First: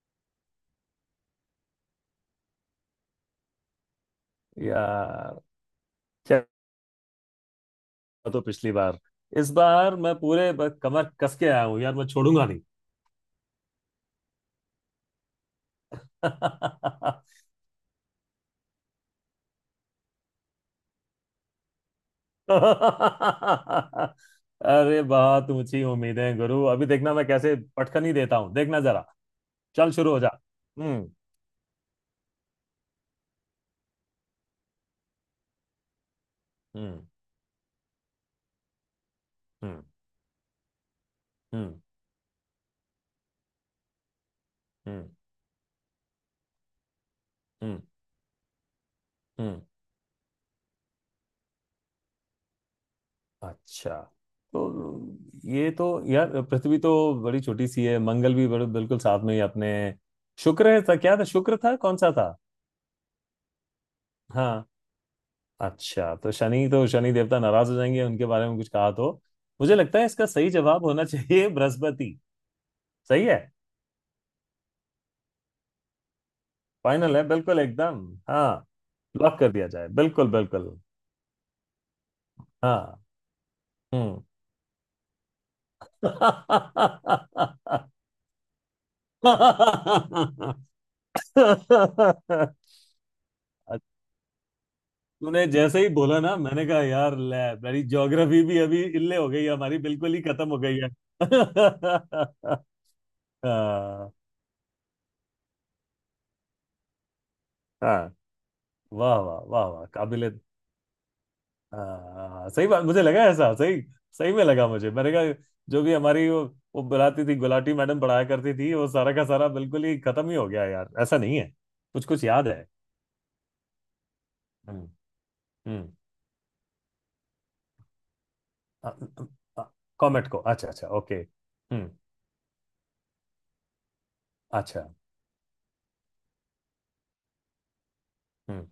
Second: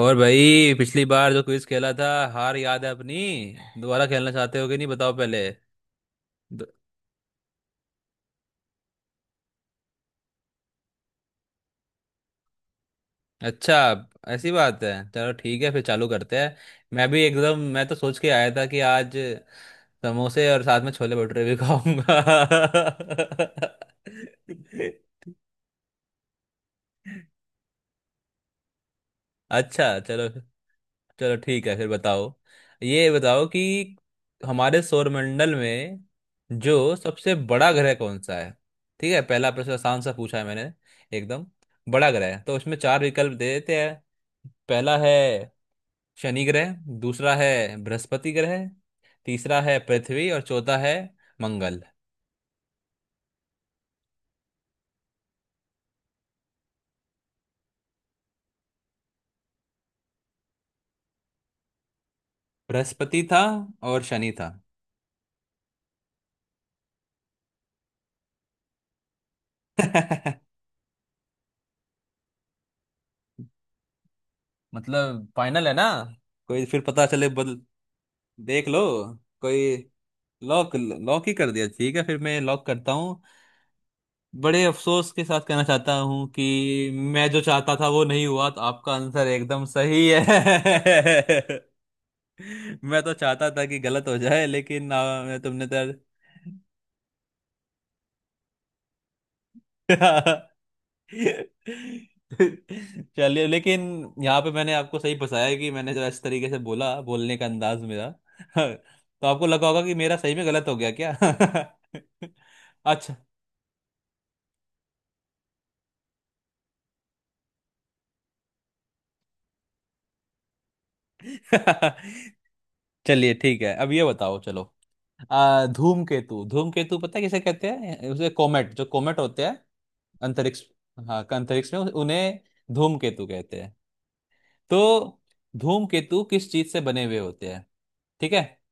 और भाई, पिछली बार जो क्विज खेला था, हार याद है अपनी। दोबारा खेलना चाहते हो कि नहीं, बताओ यार पहले। क्या दो- हुआ तो पिछली बार। इस बार मैं पूरे कमर कस के आया हूँ यार, मैं छोड़ूंगा नहीं। अच्छा, ऐसी बात है, चलो ठीक है फिर चालू करते हैं। मैं भी एकदम मैं तो सोच के आया था कि आज समोसे और साथ में छोले भटूरे भी खाऊंगा। अरे बहुत ऊंची उम्मीदें गुरु, अभी देखना मैं कैसे पटखनी देता हूँ, देखना जरा। चल अच्छा, शुरू हो चलो। जा। हम्म। चलो ठीक है फिर, बताओ, ये बताओ कि हमारे सौरमंडल में जो हम्म। सबसे बड़ा ग्रह कौन सा है। ठीक है, पहला प्रश्न हम्म। आसान सा पूछा है मैंने, एकदम हम्म। बड़ा ग्रह है। तो उसमें चार विकल्प दे देते हैं। पहला हम्म। है शनि ग्रह, दूसरा है हम्म। बृहस्पति ग्रह, तीसरा हम्म। है पृथ्वी और चौथा है मंगल। अच्छा, तो ये तो, यार पृथ्वी तो बड़ी छोटी सी है, मंगल भी बड़े बिल्कुल साथ में ही अपने। शुक्र है, था क्या था, शुक्र था, कौन सा था। बृहस्पति था और शनि था। हाँ, अच्छा तो शनि, तो शनि देवता नाराज हो जाएंगे उनके बारे में कुछ कहा तो। मुझे लगता है इसका सही जवाब होना चाहिए बृहस्पति। सही है। मतलब फाइनल है ना, कोई फिर पता फाइनल है चले बिल्कुल बदल, एकदम। हाँ, देख लो। लॉक कर दिया कोई, जाए, बिल्कुल लॉक बिल्कुल। लॉक ही कर दिया, ठीक है फिर मैं लॉक करता हाँ। हूँ। हम्म। बड़े अफसोस के साथ कहना चाहता हूँ कि मैं जो चाहता था वो नहीं हुआ, तो आपका आंसर एकदम सही है। मैं तो चाहता था कि अच्छा, गलत हो जाए, लेकिन तूने तुमने जैसे ही तो। बोला ना मैंने कहा यार ले। मेरी ज्योग्राफी भी अभी इल्ले हो गई है, हमारी बिल्कुल ही खत्म हो गई है। चलिए, लेकिन हाँ। यहाँ पे मैंने आपको सही फंसाया कि मैंने जो इस तरीके से बोला, बोलने का अंदाज मेरा। हाँ, वाह तो वाह आपको लगा वाह होगा वाह, कि मेरा काबिले। सही में गलत हो गया क्या। हाँ सही बात, मुझे अच्छा। लगा ऐसा सही। सही में लगा मुझे, मैंने कहा जो भी हमारी वो बुलाती थी गुलाटी मैडम, पढ़ाया करती थी, वो सारा का सारा बिल्कुल ही खत्म ही हो गया यार, ऐसा नहीं है कुछ कुछ याद है। चलिए ठीक है, अब ये बताओ, चलो। हम्म। हम्म। धूमकेतु, धूमकेतु पता है किसे कहते हैं? उसे कोमेट, जो कोमेट होते हैं कॉमेट को, अंतरिक्ष, अच्छा अच्छा ओके। हाँ अंतरिक्ष में हम्म। उन्हें धूमकेतु कहते हैं। तो अच्छा। धूमकेतु किस चीज से बने हुए होते हैं, ठीक है? हम्म।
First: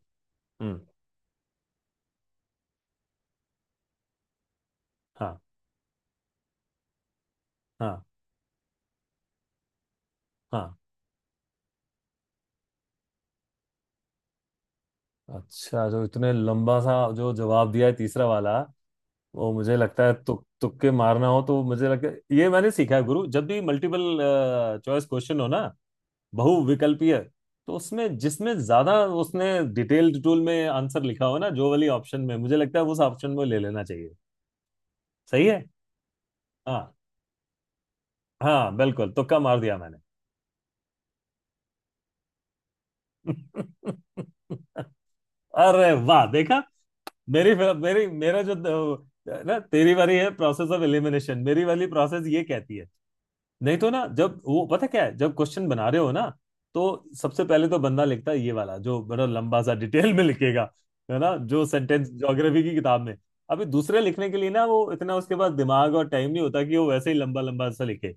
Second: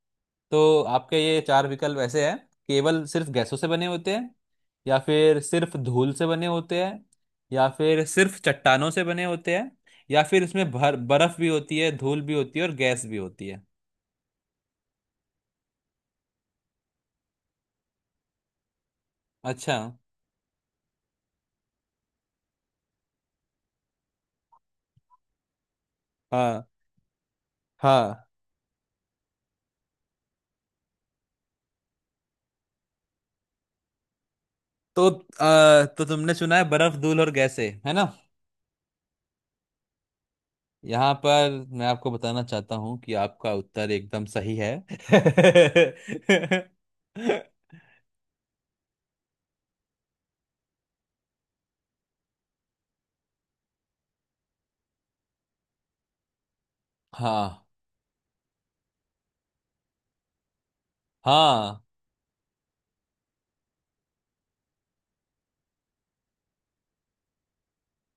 हम्म। तो आपके ये चार विकल्प ऐसे हैं। केवल सिर्फ गैसों से बने होते हैं, या हाँ। फिर सिर्फ धूल से बने होते हैं, या हाँ। फिर सिर्फ चट्टानों से बने होते हैं, या फिर इसमें हाँ, भर बर्फ भी होती है, धूल भी होती है और गैस भी होती है। अच्छा, जो इतने लंबा सा जो जवाब दिया है तीसरा वाला, वो अच्छा। मुझे लगता है, तुक तुक्के मारना हो तो, मुझे लगता है ये मैंने सीखा है गुरु, जब भी मल्टीपल चॉइस क्वेश्चन हो ना, हाँ, बहुविकल्पीय, तो उसमें हाँ, जिसमें ज्यादा उसने डिटेल्ड टूल में आंसर लिखा हो ना, जो वाली ऑप्शन में, मुझे लगता है उस ऑप्शन में ले लेना चाहिए। तो सही है। तो तुमने सुना है हाँ, बर्फ, धूल और गैसें, है ना। हाँ बिल्कुल, तुक्का मार दिया मैंने। यहाँ पर मैं आपको बताना चाहता हूँ कि आपका उत्तर एकदम सही है। अरे वाह, देखा। मेरी मेरी मेरा जो, ना, तेरी वाली है प्रोसेस ऑफ एलिमिनेशन, मेरी वाली प्रोसेस ये कहती है, नहीं तो ना, जब वो पता क्या है, जब क्वेश्चन बना रहे हो ना, तो सबसे हाँ पहले तो बंदा लिखता है ये वाला, जो बड़ा लंबा सा डिटेल में लिखेगा, है ना, जो हाँ सेंटेंस ज्योग्राफी की किताब में। अभी दूसरे लिखने के लिए ना, वो इतना उसके पास दिमाग और टाइम नहीं होता कि वो वैसे ही लंबा लंबा सा लिखे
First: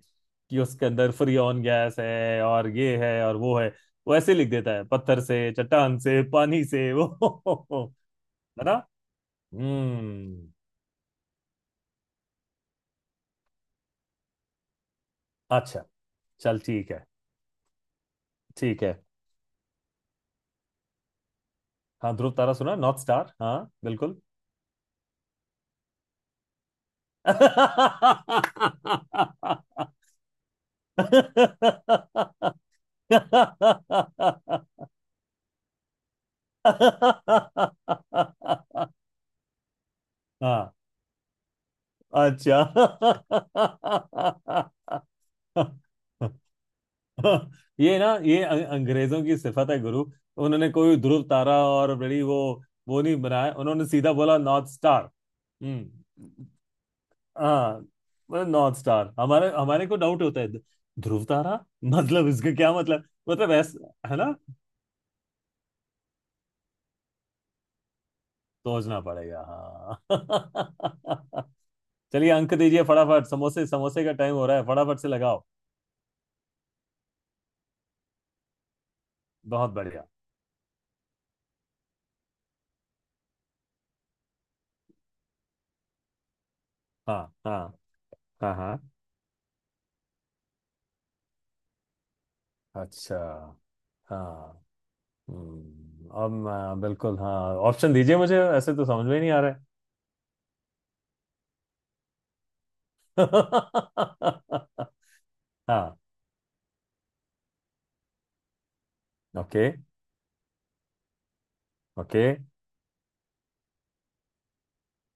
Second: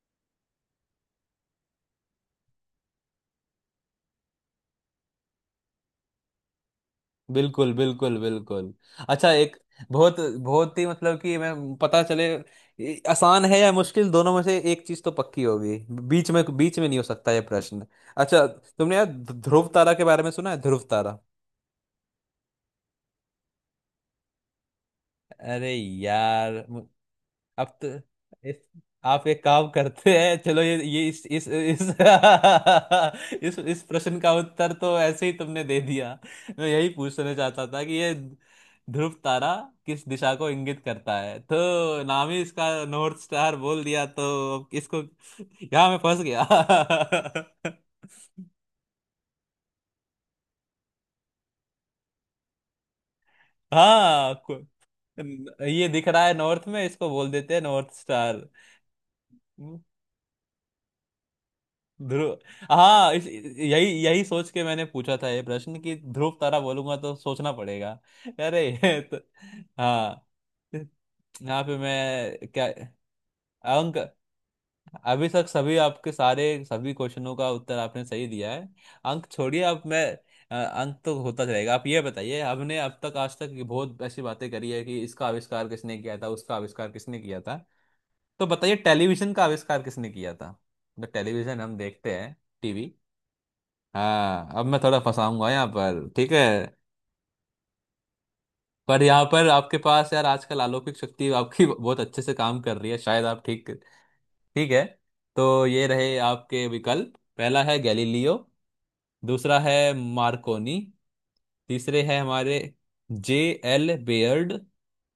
कि उसके अंदर फ्रियोन गैस है और ये है और वो है। वो ऐसे लिख देता है, पत्थर से, चट्टान से, पानी से वो। बिल्कुल बिल्कुल है ना। बिल्कुल। अच्छा, एक बहुत हम्म। बहुत ही, मतलब कि मैं, पता चले ये आसान है या मुश्किल, दोनों में से एक चीज तो पक्की होगी। अच्छा, चल बीच में ठीक नहीं हो है। सकता ये प्रश्न। अच्छा, ठीक है। तुमने यार ध्रुव तारा के बारे में सुना है? ध्रुव तारा, हाँ, ध्रुव तारा सुना, नॉर्थ स्टार, हाँ बिल्कुल। अरे यार, अब तो इस हाँ। आप एक काम करते हैं, चलो, ये इस इस प्रश्न का उत्तर तो ऐसे ही तुमने दे दिया। मैं यही पूछना चाहता था कि ये ध्रुव तारा किस दिशा को इंगित करता है, तो नाम ही अच्छा, इसका नॉर्थ स्टार बोल दिया, तो अब इसको, यहाँ मैं फंस गया। ये ना, ये अंग्रेजों की सिफत है गुरु, उन्होंने कोई ध्रुव तारा और बड़ी वो नहीं बनाया, उन्होंने सीधा हाँ बोला को- नॉर्थ स्टार। ये दिख रहा है हम्म। नॉर्थ में, इसको बोल देते हैं हाँ, नॉर्थ स्टार। मतलब नॉर्थ स्टार, हमारे हमारे को डाउट होता है ध्रुव तारा मतलब ध्रुव, इसका क्या मतलब, हाँ, इस मतलब यही ऐसा है यही ना। सोच के मैंने पूछा था ये प्रश्न कि ध्रुव तारा बोलूंगा तो सोचना पड़ेगा। अरे ये सोचना तो। पड़ेगा हाँ हाँ। यहाँ पे चलिए मैं अंक क्या, दीजिए फटाफट, समोसे अंक, समोसे का टाइम हो रहा है, फटाफट से अभी लगाओ। तक सभी आपके सारे सभी क्वेश्चनों का उत्तर आपने सही दिया है, अंक छोड़िए, बहुत अब मैं, बढ़िया। अंक तो होता चलेगा। आप ये बताइए, हमने अब तक, आज तक ये बहुत ऐसी बातें करी है कि इसका आविष्कार किसने किया था, उसका आविष्कार हाँ। किसने किया था, हाँ। तो हाँ। बताइए हाँ। टेलीविजन का आविष्कार किसने किया था। तो टेलीविजन हम देखते हैं, टीवी, अच्छा। हाँ, हाँ। अब मैं थोड़ा फंसाऊंगा यहाँ पर, ठीक है। बिल्कुल हाँ, ऑप्शन दीजिए मुझे, ऐसे तो पर समझ में ही यहाँ नहीं आ पर रहा है। आपके पास यार आजकल अलौकिक शक्ति आपकी बहुत अच्छे से काम कर रही है, शायद आप ठीक, ठीक है। तो ये हाँ। रहे आपके विकल्प। पहला है गैलीलियो, दूसरा ओके। है मार्कोनी, तीसरे है ओके। हमारे जे एल बेयर्ड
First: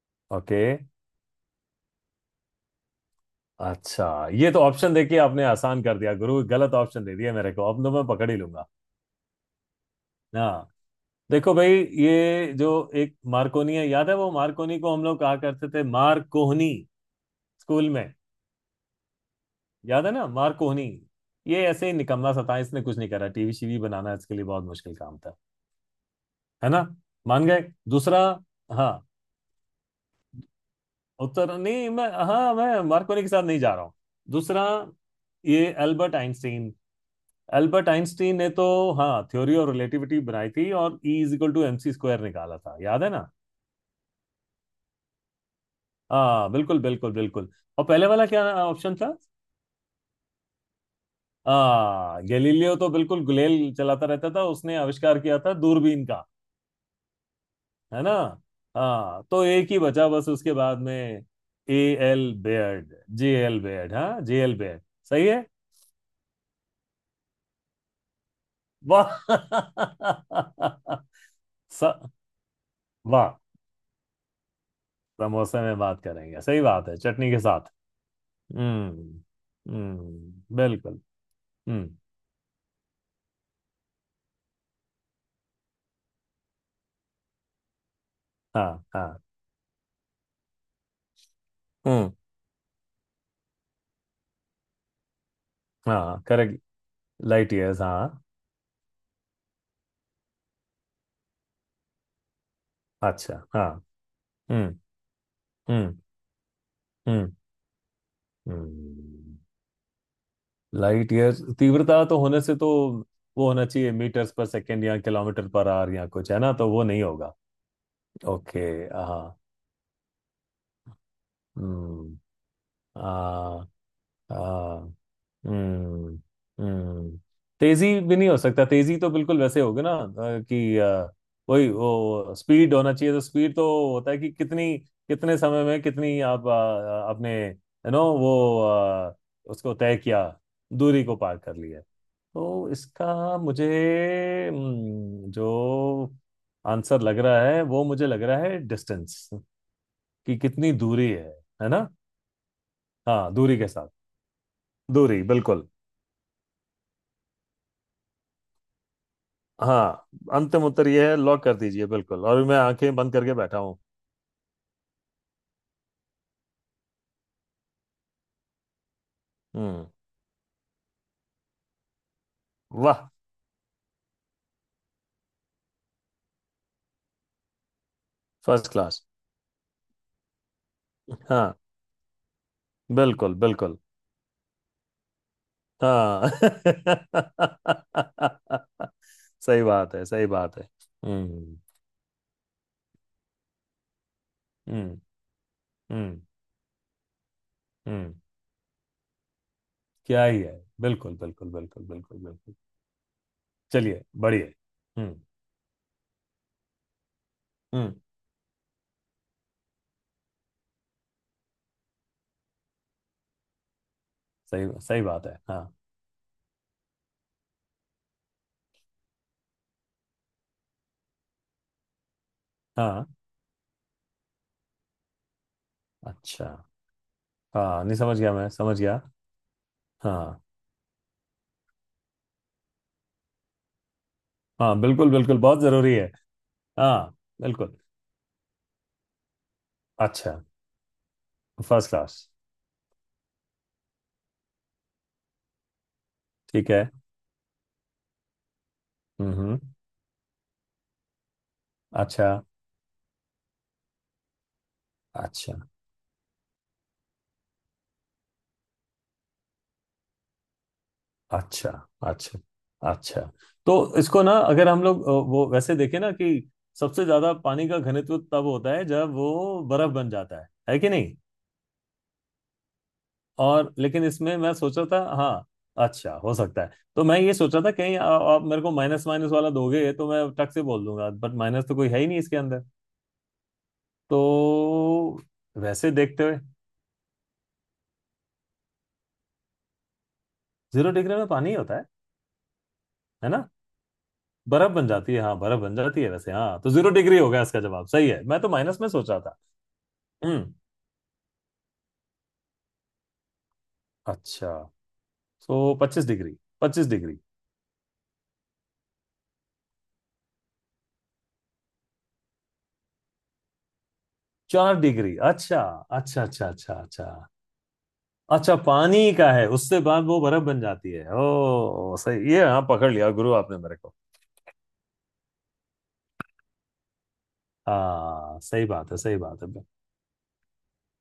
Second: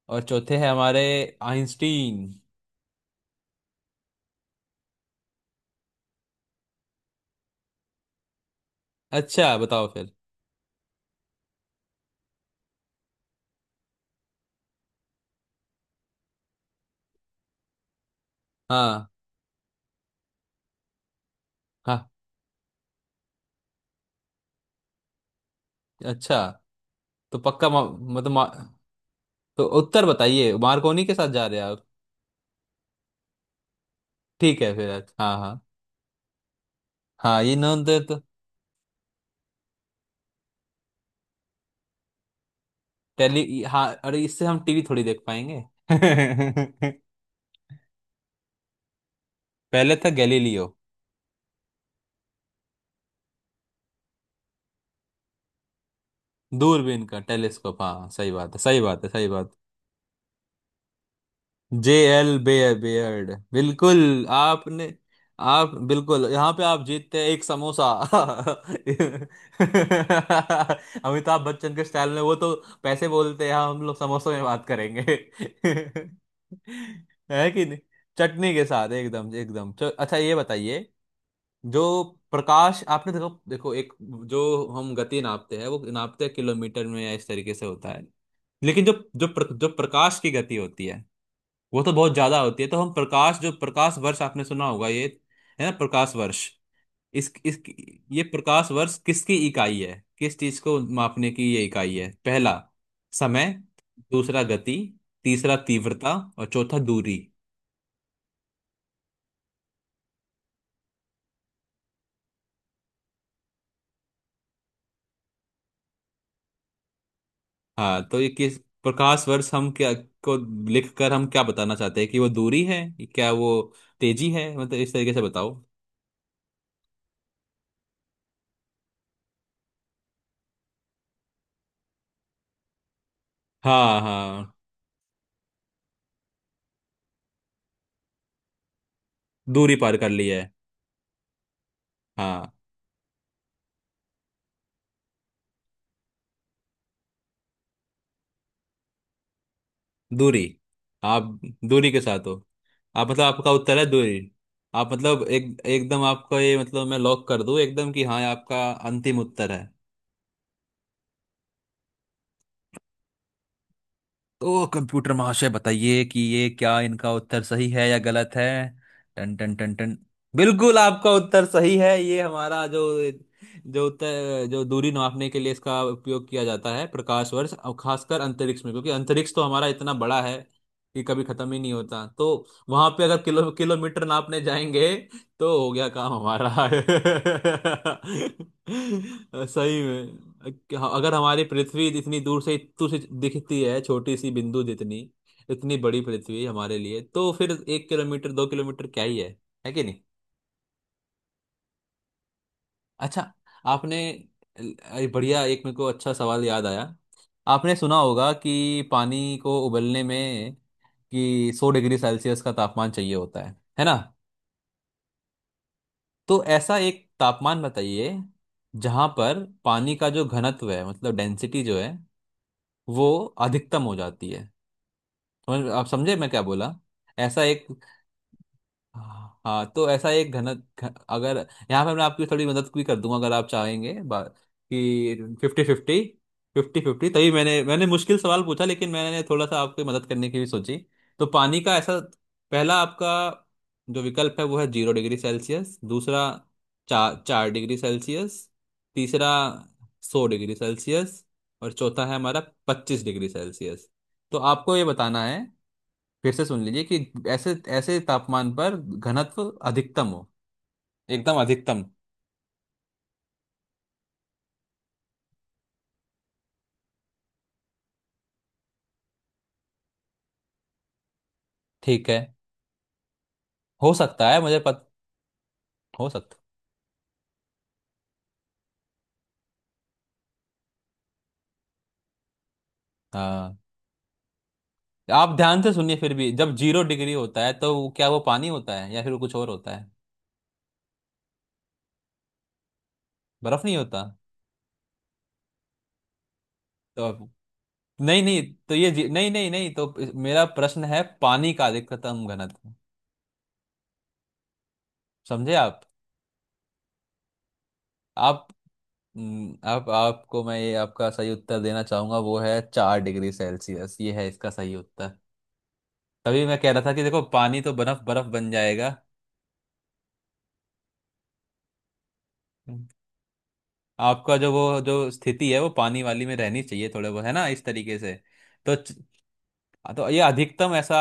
और चौथे ओके। है हमारे आइंस्टीन। अच्छा, ये तो ऑप्शन देखिए, आपने आसान कर दिया गुरु, गलत ऑप्शन दे दिया मेरे को, अब तो मैं पकड़ ही लूंगा। अच्छा, बताओ फिर। हाँ, देखो भाई, ये जो एक मार्कोनी है, याद है वो, मार्कोनी को हम लोग कहा करते थे मार कोहनी, स्कूल में, हाँ याद है ना मार कोहनी। ये ऐसे ही हाँ, निकम्मा सा था, इसने कुछ नहीं करा, टीवी शीवी बनाना इसके लिए बहुत मुश्किल काम था, अच्छा, है ना, तो मान गए पक्का दूसरा। हाँ, तो उत्तर बताइए, मार्कोनी के साथ जा उत्तर रहे हैं आप? नहीं, मैं, हाँ मैं मार्कोनी के साथ नहीं जा रहा हूँ, ठीक दूसरा। है फिर। अच्छा, हाँ हाँ। ये अल्बर्ट आइंस्टीन, हाँ ये ना, अल्बर्ट तो आइंस्टीन ने तो, हाँ थ्योरी ऑफ रिलेटिविटी बनाई थी, और E is equal to M C square निकाला था, याद है ना। टेली, हाँ, अरे इससे हम टीवी थोड़ी देख पाएंगे। हाँ बिल्कुल बिल्कुल बिल्कुल। और पहले वाला क्या ऑप्शन था। पहले था गैलीलियो, हाँ, गैलीलियो तो बिल्कुल गुलेल चलाता रहता था, उसने आविष्कार किया था दूरबीन का, दूरबीन का टेलीस्कोप, है हाँ ना। सही बात है, सही बात है, हाँ सही तो बात। एक ही बचा बस उसके बाद में, ए जे एल एल बे Baird, Baird, J L Baird, हाँ बिल्कुल जे एल बेयर्ड। आपने, सही है। आप बिल्कुल, यहाँ पे आप जीतते हैं एक समोसा। वाह। अमिताभ बच्चन के स- स्टाइल में, वो तो पैसे वाह, बोलते हैं, हाँ, हम लोग समोसों में बात करेंगे। समोसे में बात करेंगे, सही बात है, चटनी के है कि साथ। नहीं, चटनी के साथ, हम्म। एकदम एकदम अच्छा, ये बताइए। बिल्कुल। जो हम्म। प्रकाश आपने, देखो देखो, एक जो हम गति नापते हैं, वो नापते हैं किलोमीटर में या इस तरीके से होता है। हाँ। लेकिन जो हाँ। जो प्र, जो प्रकाश की गति होती है वो तो हम्म। बहुत ज्यादा होती है। तो हम प्रकाश, जो प्रकाश वर्ष आपने सुना होगा ये, है ना, प्रकाश हाँ वर्ष, करेक्ट। लाइट इस ईयर्स ये हाँ। प्रकाश वर्ष किसकी इकाई है, किस चीज को मापने की ये इकाई है? पहला अच्छा। समय, हाँ। दूसरा हम्म। गति, तीसरा हम्म। तीव्रता और चौथा दूरी। हम्म। हम्म, लाइट ईयर्स तीव्रता तो होने से तो, वो होना चाहिए मीटर्स पर सेकेंड या किलोमीटर पर आवर या कुछ, है ना, तो वो नहीं होगा। हाँ तो ये किस, ओके। हाँ। प्रकाश वर्ष हम क्या को, लिख कर हम क्या बताना चाहते हैं हम्म। कि वो दूरी है, क्या वो हाँ। तेजी है, मतलब हाँ, इस तरीके से बताओ। हम्म। हम्म, तेजी भी नहीं हो सकता, तेजी तो बिल्कुल वैसे होगी ना, कि अ, वही वो स्पीड होना चाहिए, तो स्पीड तो हाँ, होता है कि हाँ, कितनी, कितने समय में कितनी आप, आपने यू नो वो उसको दूरी तय पार कर किया, ली है, दूरी को पार कर लिया। हाँ तो इसका मुझे, जो आंसर लग रहा है वो मुझे लग रहा है डिस्टेंस, कि दूरी। कितनी दूरी आप है ना। दूरी के साथ हो, आप, मतलब हाँ, आपका दूरी के उत्तर है साथ, दूरी। आप, दूरी मतलब एक बिल्कुल, एकदम, आपको ये मतलब मैं लॉक कर दूं एकदम कि हाँ ये आपका अंतिम उत्तर है? हाँ अंतिम उत्तर ये है, लॉक कर दीजिए बिल्कुल, और मैं आंखें बंद करके बैठा हूँ। तो कंप्यूटर महाशय बताइए कि ये क्या, इनका उत्तर सही है या गलत है, टन टन टन हम्म। टन, बिल्कुल आपका उत्तर सही है। ये हमारा जो, वाह, जो उत्तर, जो दूरी नापने के लिए इसका उपयोग किया जाता है, प्रकाश वर्ष, और खासकर अंतरिक्ष फर्स्ट में, क्योंकि क्लास। अंतरिक्ष तो हमारा इतना बड़ा है कि कभी खत्म हाँ ही नहीं होता। तो वहां पे अगर बिल्कुल बिल्कुल। किलोमीटर नापने जाएंगे तो हो गया काम हाँ। हमारा। सही सही बात है में, सही बात है। अगर हमारी हम्म। पृथ्वी इतनी दूर से दिखती है, छोटी सी बिंदु हम्म। जितनी, इतनी बड़ी हम्म। पृथ्वी हमारे लिए, तो फिर एक हम्म। किलोमीटर दो किलोमीटर क्या ही है कि नहीं। क्या ही है, बिल्कुल बिल्कुल बिल्कुल बिल्कुल बिल्कुल। अच्छा, आपने, चलिए बढ़िया। हम्म। बढ़िया, एक मेरे को अच्छा सवाल याद आया। आपने हम्म। सुना होगा कि पानी को उबलने में कि 100 डिग्री सेल्सियस का तापमान चाहिए होता है ना। सही, सही बात है हाँ। तो ऐसा एक तापमान बताइए जहां पर पानी का जो घनत्व है, मतलब डेंसिटी जो है, हाँ। वो अधिकतम हो जाती है। समझ, आप समझे मैं क्या अच्छा। बोला? ऐसा एक, हाँ नहीं, समझ गया मैं, समझ गया। हाँ, हाँ, तो ऐसा एक हाँ। अगर यहाँ पे मैं आपकी थोड़ी मदद भी कर दूंगा, अगर आप चाहेंगे, हाँ बिल्कुल कि बिल्कुल, बहुत फिफ्टी जरूरी फिफ्टी। है। हाँ तभी मैंने बिल्कुल। मैंने मुश्किल सवाल पूछा, लेकिन मैंने थोड़ा सा आपकी मदद करने अच्छा। की भी सोची। तो पानी का फर्स्ट ऐसा, क्लास। पहला आपका जो विकल्प है वो है 0 डिग्री सेल्सियस, दूसरा ठीक है। चार 4 डिग्री सेल्सियस, तीसरा हम्म। 100 डिग्री सेल्सियस और चौथा है अच्छा हमारा 25 डिग्री सेल्सियस। तो आपको ये बताना है, अच्छा फिर से सुन लीजिए कि ऐसे ऐसे तापमान पर घनत्व अधिकतम हो, एकदम अच्छा अधिकतम। अच्छा। अच्छा, तो इसको ना, अगर हम लोग वो वैसे देखें ना, कि सबसे ज्यादा पानी का घनत्व तब होता है जब वो बर्फ बन जाता है कि नहीं, ठीक है, और, हो लेकिन सकता इसमें है, मैं मुझे सोचा पत, था हाँ। हो अच्छा, हो सकता। सकता है। तो मैं ये सोचा था कहीं आप मेरे को माइनस माइनस वाला दोगे तो मैं टक से बोल दूंगा, बट माइनस तो कोई है ही नहीं इसके अंदर, हाँ तो, आप ध्यान से वैसे सुनिए फिर देखते भी, हुए जब 0 डिग्री होता है तो क्या वो पानी होता है या फिर वो कुछ और होता है, जीरो डिग्री में पानी ही होता है ना। बर्फ नहीं होता? बर्फ बन जाती है, हाँ बर्फ बन जाती है वैसे, हाँ तो जीरो तो डिग्री आप- हो गया, इसका जवाब सही है, नहीं मैं नहीं, तो माइनस में सोच रहा नहीं था। नहीं नहीं, तो मेरा हम्म। प्रश्न है पानी का अधिकतम घनत्व, अच्छा, समझे तो आप। पच्चीस डिग्री, पच्चीस डिग्री। आप, आपको मैं ये आपका सही उत्तर देना चाहूंगा, वो है 4 डिग्री सेल्सियस, ये है इसका सही चार डिग्री, उत्तर। अच्छा अच्छा तभी अच्छा मैं कह अच्छा रहा था कि देखो, अच्छा। पानी तो बर्फ बर्फ बन अच्छा, जाएगा। पानी का है, उससे बाद वो बर्फ बन जाती है, ओ सही, ये हाँ, हम्म। पकड़ लिया गुरु आपने मेरे को। आपका जो वो जो स्थिति है वो पानी वाली में रहनी चाहिए थोड़े बहुत, है ना, इस तरीके से। हाँ सही तो बात है सही बात है। हाँ, तो ये अधिकतम ऐसा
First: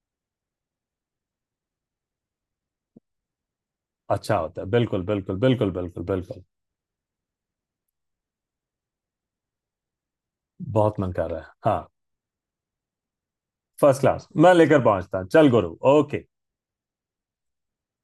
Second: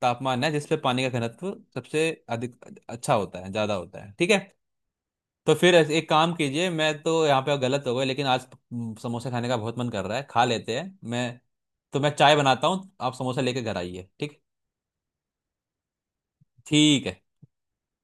तापमान है जिसपे पानी का घनत्व सबसे अधिक अच्छा होता है, ज्यादा होता है, ठीक अच्छा है। होता है, बिल्कुल बिल्कुल तो बिल्कुल फिर बिल्कुल एक काम बिल्कुल। कीजिए, मैं तो यहाँ पे गलत हो गया, लेकिन आज, समोसा खाने का बहुत मन कर रहा है, खा लेते हैं, बहुत मन मैं कर रहा है हाँ। तो मैं चाय बनाता हूँ, आप समोसा लेके घर फर्स्ट आइए, क्लास, ठीक, मैं लेकर पहुंचता, चल गुरु, ओके। ठीक है।